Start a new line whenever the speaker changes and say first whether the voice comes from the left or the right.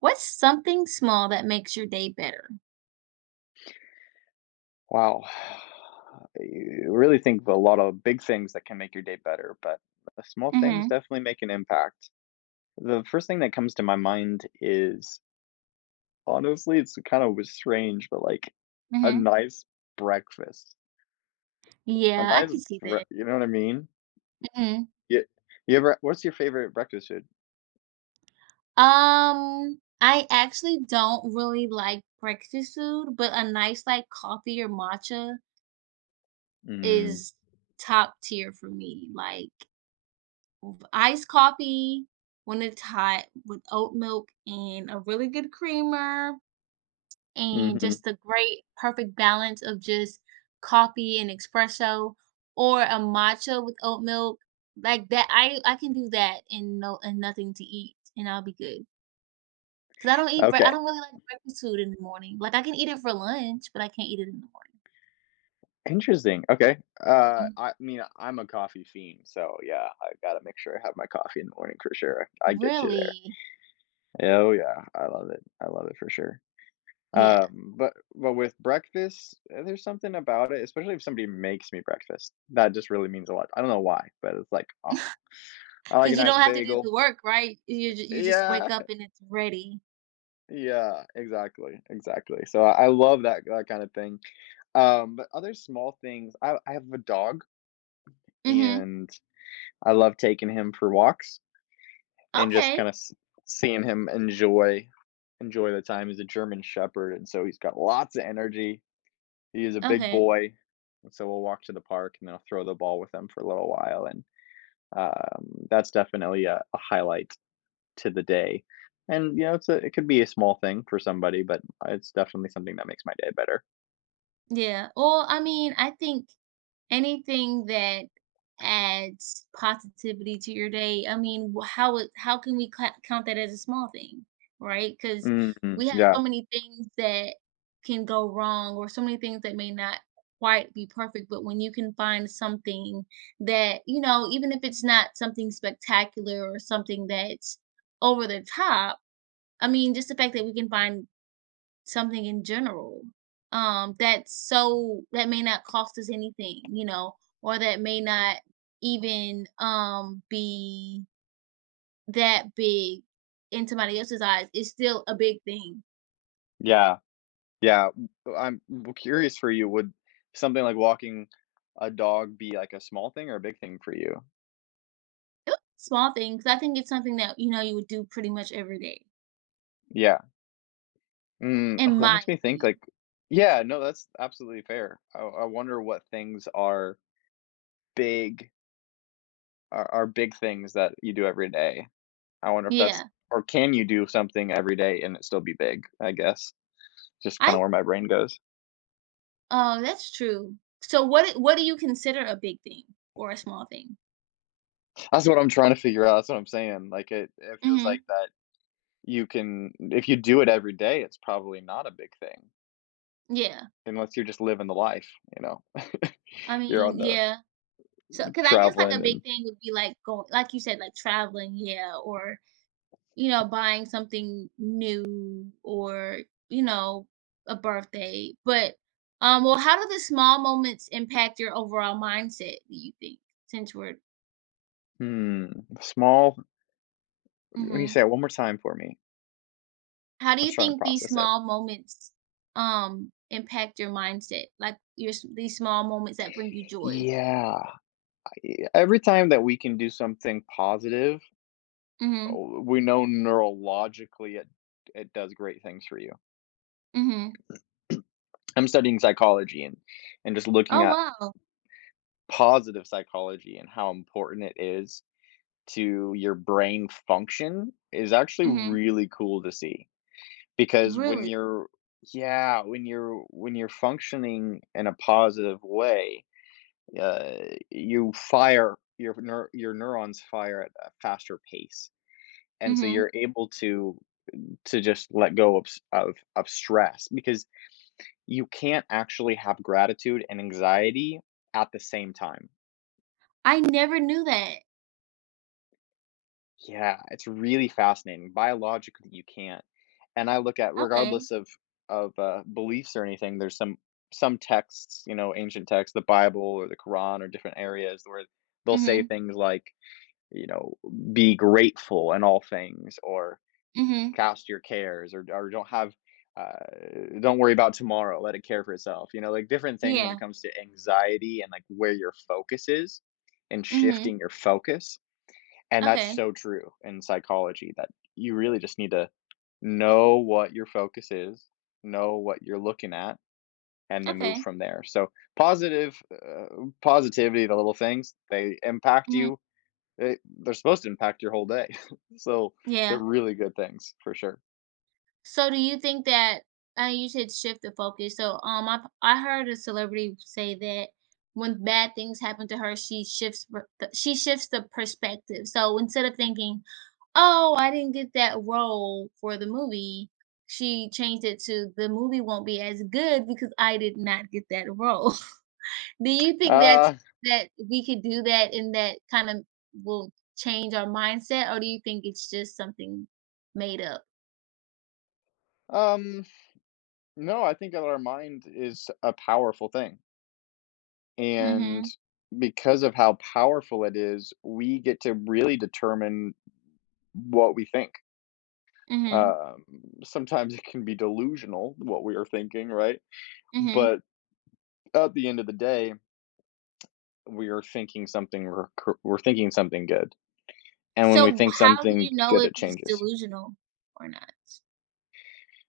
right: What's something small that makes your day better?
left: Wow. You really think of a lot of big things that can make your day better, but the small things
right: Mhm.
left: definitely make an impact. The first thing that comes to my mind is honestly, it's kind of strange, but like a
right: Mhm.
left: nice breakfast. A
right: Yeah, I
left: nice
right: can see
left: bre
right: that.
left: You know what I mean?
right: Mhm.
left: You, you ever what's your favorite breakfast food?
right: I actually don't really like breakfast food, but a nice, like, coffee or matcha
left: Mm,
right: is top tier for me, like, iced coffee when it's hot with oat milk and a really good creamer and
left: mhm.
right: just the great perfect balance of just coffee and espresso or a matcha with oat milk. Like that I can do that and no and nothing to eat and I'll be good. 'Cause I will be good. Cause I do not eat break I
left: Okay.
right: don't really like breakfast food in the morning. Like I can eat it for lunch, but I can't eat it in the morning.
left: Interesting. Okay. I mean, I'm a coffee fiend, so yeah, I gotta make sure I have my coffee in the morning for sure. I
right: Mhm.
left: get you there.
right: Really?
left: Oh, yeah, I love it for sure.
right: Yeah. Cause
left: But with breakfast, there's something about it, especially if somebody makes me breakfast, that just really means a lot. I don't know why, but it's like, "Oh, I like a
right: you
left: nice
right: don't have to do the
left: bagel."
right: work, right? You ju you just wake
left: Yeah,
right: up and it's ready.
left: yeah, exactly, exactly. So I love that kinda thing. But other small things, I have a dog,
right: Mhm.
left: and I love taking him for walks and just
right: Okay.
left: kinda s seeing him enjoy the time. He's a German Shepherd, and so he's got lots of energy, he is a big
right: Okay.
left: boy, and so we'll walk to the park and I'll throw the ball with him for a little while, and that's definitely a highlight to the day. And you know, it's it could be a small thing for somebody, but it's definitely something that makes my day better.
right: Yeah. Well, I mean, I think anything that adds positivity to your day, I mean, how can we cla count that as a small thing, right? Because
left: Mhm.
right: we have
left: Yeah,
right: so many things that can go wrong, or so many things that may not quite be perfect. But when you can find something that you know, even if it's not something spectacular or something that's over the top, I mean, just the fact that we can find something in general, that's so that may not cost us anything, you know, or that may not even be that big in somebody else's eyes, it's still a big thing.
left: yeah, yeah. I'm curious for you. Would something like walking a dog be like a small thing or a big thing for you?
right: Yep. Small thing, because I think it's something that you know you would do pretty much every day,
left: Yeah. Mm, oh,
right: in
left: that
right: my
left: makes me think like,
right: opinion.
left: yeah, no, that's absolutely fair. I wonder what things big are big things that you do every day. I wonder if that's
right: Yeah,
left: or can you do something every day and it still be big, I guess. Just
right: I
left: kinda where my brain goes.
right: Oh, that's true. So what do you consider a big thing or a small thing?
left: That's what I'm trying to figure out, that's what I'm saying, like, it feels
right: Hmm.
left: like that you can if you do it every day, it's probably not a big thing,
right: Yeah,
left: unless you're just living the life, you know?
right: I
left: You're
right: mean,
left: on the
right: yeah. So, cause I guess, like, a
left: traveling
right: big
left: and
right: thing would be, like, going, like you said, like, traveling, yeah, or, you know, buying something new or, you know, a birthday, but, well, how do the small moments impact your overall mindset, do you think? Since we're
left: hmm, small can you
right: Mhm.
left: say it one more time for me?
right: How do
left: I am
right: you
left: trying to
right: think these
left: process it.
right: small moments, impact your mindset? Like, your s these small moments that bring you joy?
left: Yeah, e every time that we can do something positive,
right: Mhm.
left: oh, we know neurologically it does great things for you.
right: Mhm.
left: I'm studying psychology, and just looking
right: Oh,
left: at
right: wow.
left: positive psychology and how important it is to your brain function is actually
right: Mhm.
left: really cool to see because when
right: Really?
left: you're yeah when you're functioning in a positive way, uh, you fire your your neurons fire at a faster pace, and so
right: Mhm.
left: you're able to just let go of of stress because you can't actually have gratitude and anxiety at the same time.
right: I never knew that.
left: Yeah, it's really fascinating. Biologically, you can't. And I look at
right: Okay.
left: regardless of beliefs or anything, there's some texts, you know, ancient texts, the Bible or the Quran or different areas where they'll say
right: Mhm.
left: things like, you know, be grateful in all things or
right: Mhm.
left: cast your cares or don't have don't worry about tomorrow, let it care for itself, you know, like different things when it
right: Yeah.
left: comes to anxiety and like where your focus is and
right: Mhm.
left: shifting your focus, and that's
right: Okay.
left: so true in psychology that you really just need to know what your focus is, know what you're looking at, and then move
right: Okay.
left: from there. So positive, uh, positivity, the little things, they impact
right: Mhm.
left: you, they're supposed to impact your whole day so they're
right: Yeah.
left: really good things for sure.
right: So do you think that you should shift the focus? So I heard a celebrity say that when bad things happen to her, she shifts the perspective. So instead of thinking, "Oh, I didn't get that role for the movie," she changed it to, "The movie won't be as good because I did not get that role." Do you think that's
left: uh
right: that we could do that and that kind of will change our mindset, or do you think it's just something made up?
left: Um, no, I think that our mind is a powerful thing. And
right: Mhm.
left: because of how powerful it is, we get to really determine what we think.
right: Mhm.
left: Um, Sometimes it can be delusional what we are thinking, right?
right: Mhm.
left: But at the end of the day, we are thinking something, we're thinking something good. And when we
right: So
left: think
right: how do you
left: something
right: know
left: good,
right: if
left: it
right: it's
left: changes.
right: delusional or not?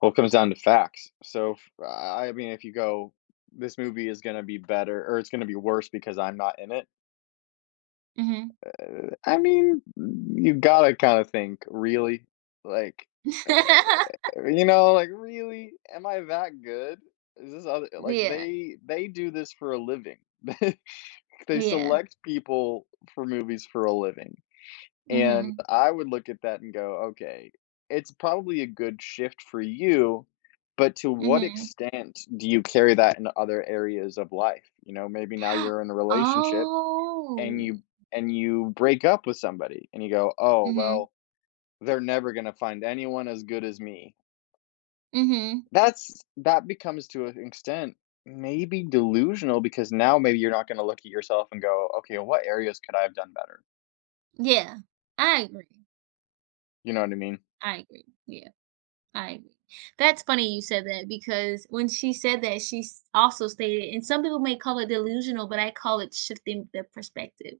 left: Well, it comes down to facts. So, I mean, if you go, this movie is going to be better or it's going to be worse because I'm not in it,
right: Mhm.
left: I mean, you gotta kinda think, "Really?" Like, uh, you know, like, "Really? Am I that good? Is this other like,
right: Yeah,
left: they do this for a living." They
right: yeah.
left: select people for movies for a living, and
right: Mhm.
left: I would look at that and go, "Okay, it's probably a good shift for you, but to what
right: Mhm.
left: extent do you carry that in other areas of life?" You know, maybe now you're in a relationship and
right: Oh.
left: you break up with somebody and you go, "Oh,
right: Mhm.
left: well, they're never gonna find anyone as good as me."
right: Mhm.
left: That becomes to an extent maybe delusional because now maybe you're not gonna look at yourself and go, "Okay, what areas could I have done better?"
right: Yeah, I agree,
left: You know what I mean?
right: I agree, yeah. I agree. That's funny you said that because when she said that, also stated, and some people may call it delusional, but I call it shifting the perspective.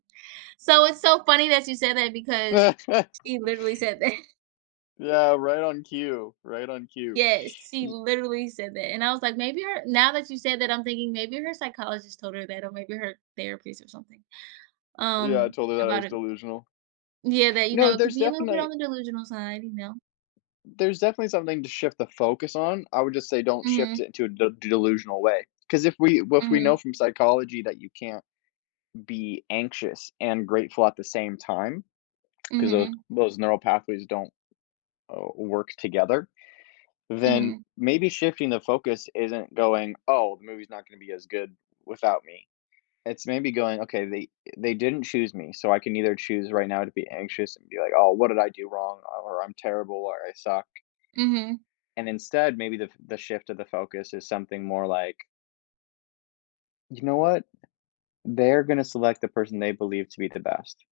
right: So it's so funny that you said that because she literally said that.
left: Yeah, right on cue, right on cue.
right: Yes, she
left: Y
right: literally said that. And I was like, maybe her, now that you said that, I'm thinking maybe her psychologist told her that, or maybe her therapist or something
left: Yeah, I
right: um
left: told her that I
right: about
left: was
right: it.
left: delusional.
right: Yeah, that, you know,
left: No,
right: it could
left: there's
right: be a little bit on
left: definitely,
right: the delusional side, you know.
left: there's definitely something to shift the focus on. I would just say don't
right: Mm
left: shift
right: hmm.
left: it into a delusional way. Because if we
right: Mm
left: if we
right: hmm.
left: know from psychology that you can't be anxious and grateful at the same time,
right: Mm
left: because
right: hmm.
left: those neural pathways don't work together,
right: Mm hmm.
left: then maybe shifting the focus isn't going, oh, the movie's not going to be as good without me. It's maybe going, okay, they didn't choose me, so I can either choose right now to be anxious and be like, oh, what did I do wrong, or I'm terrible, or I suck.
right: Mm hmm.
left: And instead, maybe the shift of the focus is something more like, you know what? They're gonna select the person they believe to be the best.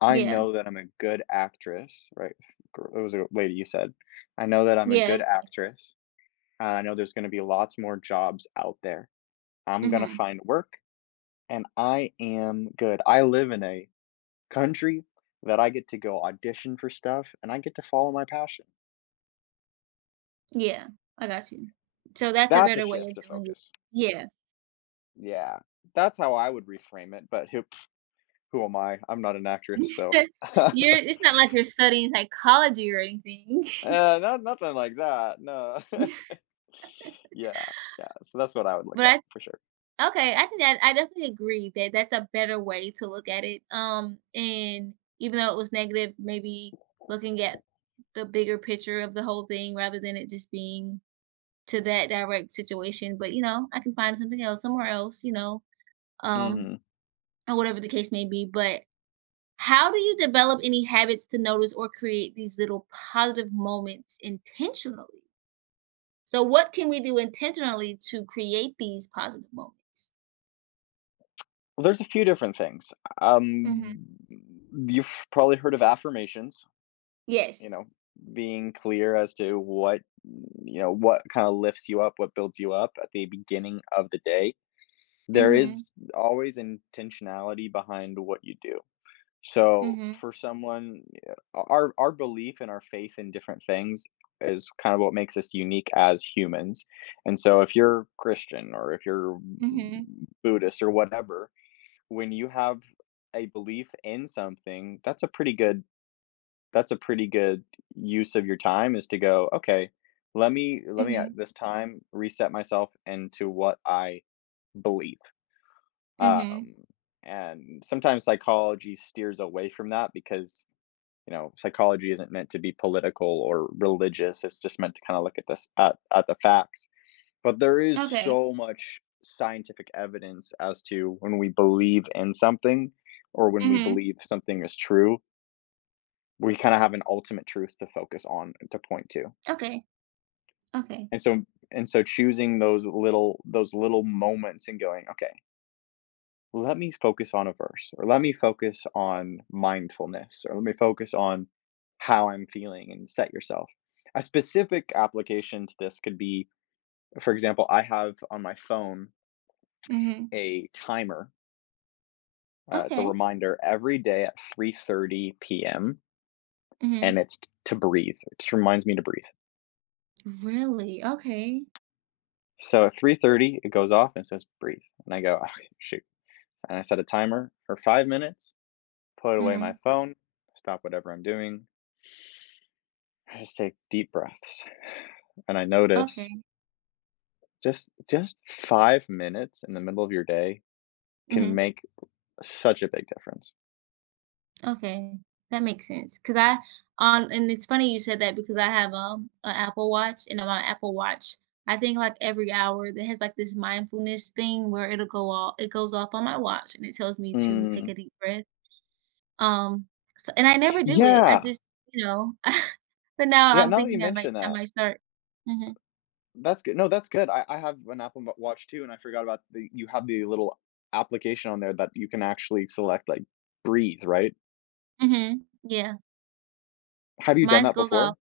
left: I
right: Yeah.
left: know that I'm a good actress, right? It was a lady, you said. I know that I'm a
right: Yeah.
left: good actress, and I know there's gonna be lots more jobs out there. I'm
right: Mm
left: gonna
right: hmm.
left: find work, and I am good. I live in a country that I get to go audition for stuff and I get to follow my passion.
right: Yeah, I got you. So that's a
left: That's a
right: better way
left: shift
right: of
left: of
right: doing it.
left: focus.
right: Yeah.
left: Yeah. That's how I would reframe it, but who am I? I'm not an actress, so uh,
right: You're it's not like you're studying psychology or anything.
left: not nothing like that, no. Yeah, yeah, so that's what I would look
right: but
left: at for
right: I
left: sure.
right: Okay, I think that I definitely agree that that's a better way to look at it. And even though it was negative, maybe looking at the bigger picture of the whole thing rather than it just being to that direct situation, but, you know, I can find something else somewhere else, you know, um,
left: Mhm.
right: or whatever the case may be, but how do you develop any habits to notice or create these little positive moments intentionally? So, what can we do intentionally to create these positive moments?
left: Well, there's a few different things.
right: Mhm.
left: Um, you've probably heard of affirmations, you know,
right: Yes.
left: being clear as to what, you know, what kinda lifts you up, what builds you up at the beginning of the day. There
right: Mhm.
left: is always intentionality behind what you do. So
right: Mhm.
left: for someone, yeah, our belief and our faith in different things is kind of what makes us unique as humans. And so if you're Christian or if you're
right: Mhm.
left: Buddhist or whatever, when you have a belief in something, that's a pretty good, that's a pretty good use of your time, is to go, okay, let me at
right: Mhm.
left: this time reset myself into what I believe.
right: Mhm.
left: Um, and sometimes psychology steers away from that because, you know, psychology isn't meant to be political or religious. It's just meant to kind of look at this at the facts. But there is
right: Okay.
left: so much scientific evidence as to when we believe in something or when we
right: Mhm.
left: believe something is true, we kind of have an ultimate truth to focus on, to point to.
right: Okay. Okay.
left: And so, choosing those little moments and going, okay, let me focus on a verse or let me focus on mindfulness or let me focus on how I'm feeling, and set yourself. A specific application to this could be, for example, I have on my phone
right: Mhm.
left: a timer. It's a
right: Okay.
left: reminder every day at 3:30 p.m. and
right: Mhm.
left: to breathe. It just reminds me to breathe.
right: Really? Okay.
left: So at 3:30 it goes off and says breathe, and I go, oh, shoot, and I set a timer for 5 minutes, put away my
right: Mhm.
left: phone, stop whatever I'm doing, I just take deep breaths, and I notice
right: Okay.
left: just 5 minutes in the middle of your day can
right: Mhm.
left: make such a big difference.
right: Okay, that makes sense. Cause I on and it's funny you said that because I have, an Apple Watch, and on my Apple Watch, I think, like, every hour that has, like, this mindfulness thing where it goes off on my watch, and it tells me to take
left: Mm.
right: a deep breath, um, so and I never do it, I
left: Yeah.
right: just, you know. But now
left: Yeah,
right: I'm
left: now that you
right: thinking
left: mention
right: I
left: that,
right: might start. Mhm.
left: that's good. No, that's good. I have an Apple Ma Watch too, and I forgot about the, you have the little application on there that you can actually select, like, breathe, right?
right: Mhm. Yeah,
left: Have you done
right: mine's
left: that
right: goes off
left: before?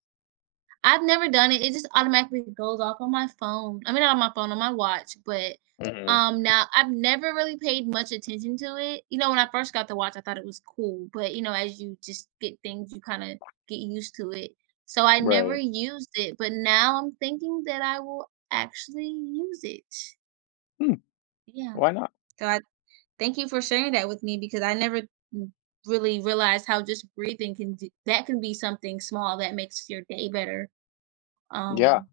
right: I've never done it. It just automatically goes off on my phone. I mean, not on my phone, on my watch. But
left: Mhm.
right: now I've never really paid much attention to it. You know, when I first got the watch, I thought it was cool. But you know, as you just get things, you kind of get used to it. So I never
left: Right.
right: used it, but now I'm thinking that I will actually use it.
left: Hmm,
right: Yeah.
left: why not?
right: So I Thank you for sharing that with me because I never n- really realized how just breathing can do, that can be something small that makes your day better.
left: Yeah.
right: Um,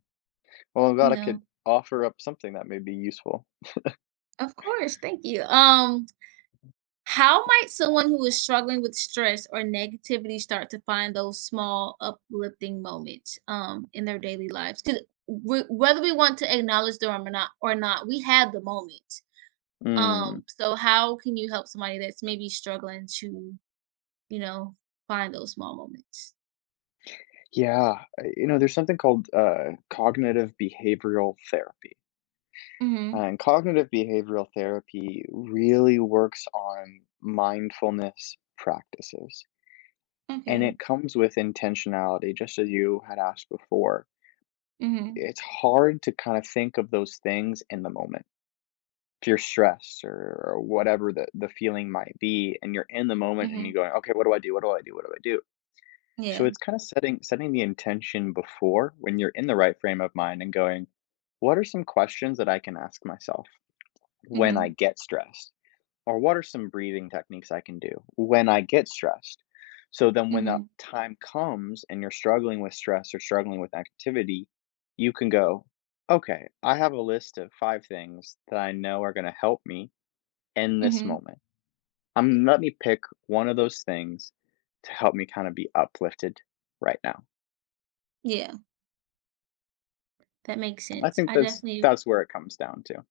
left: Well, I'm
right: you
left: glad I could
right: know,
left: offer up something that may be useful.
right: Of course, thank you. How might someone who is struggling with stress or negativity start to find those small uplifting moments in their daily lives? Because whether we want to acknowledge them or not, we have the moment.
left: Hmm.
right: So how can you help somebody that's maybe struggling to, you know, find those small moments?
left: Yeah, you know, there's something called cognitive behavioral therapy. Uh,
right: Mm-hmm.
left: and cognitive behavioral therapy really works on mindfulness practices. And
right: Okay.
left: it comes with intentionality, just as you had asked before.
right: Mm-hmm.
left: It's hard to kind of think of those things in the moment. If you're stressed or whatever the feeling might be, and you're in the moment and
right: Mm-hmm.
left: you're going, okay, what do I do? What do I do? What do I do? So
right: Yeah.
left: it's kind of setting the intention before when you're in the right frame of mind and going, what are some questions that I can ask myself when I
right: Mm-hmm.
left: get stressed? Or what are some breathing techniques I can do when I get stressed? So then when the
right: Mm-hmm.
left: time comes and you're struggling with stress or struggling with activity, you can go, okay, I have a list of five things that I know are going to help me in this
right: Mm-hmm.
left: moment. Let me pick one of those things to help me kind of be uplifted right now.
right: Yeah. That makes
left: I
right: sense.
left: think
right: I
left: that's
right: definitely
left: that's where it comes down to.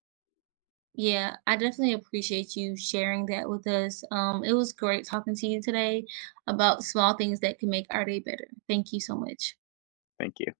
right: Yeah, I definitely appreciate you sharing that with us. It was great talking to you today about small things that can make our day better. Thank you so much.
left: Thank you.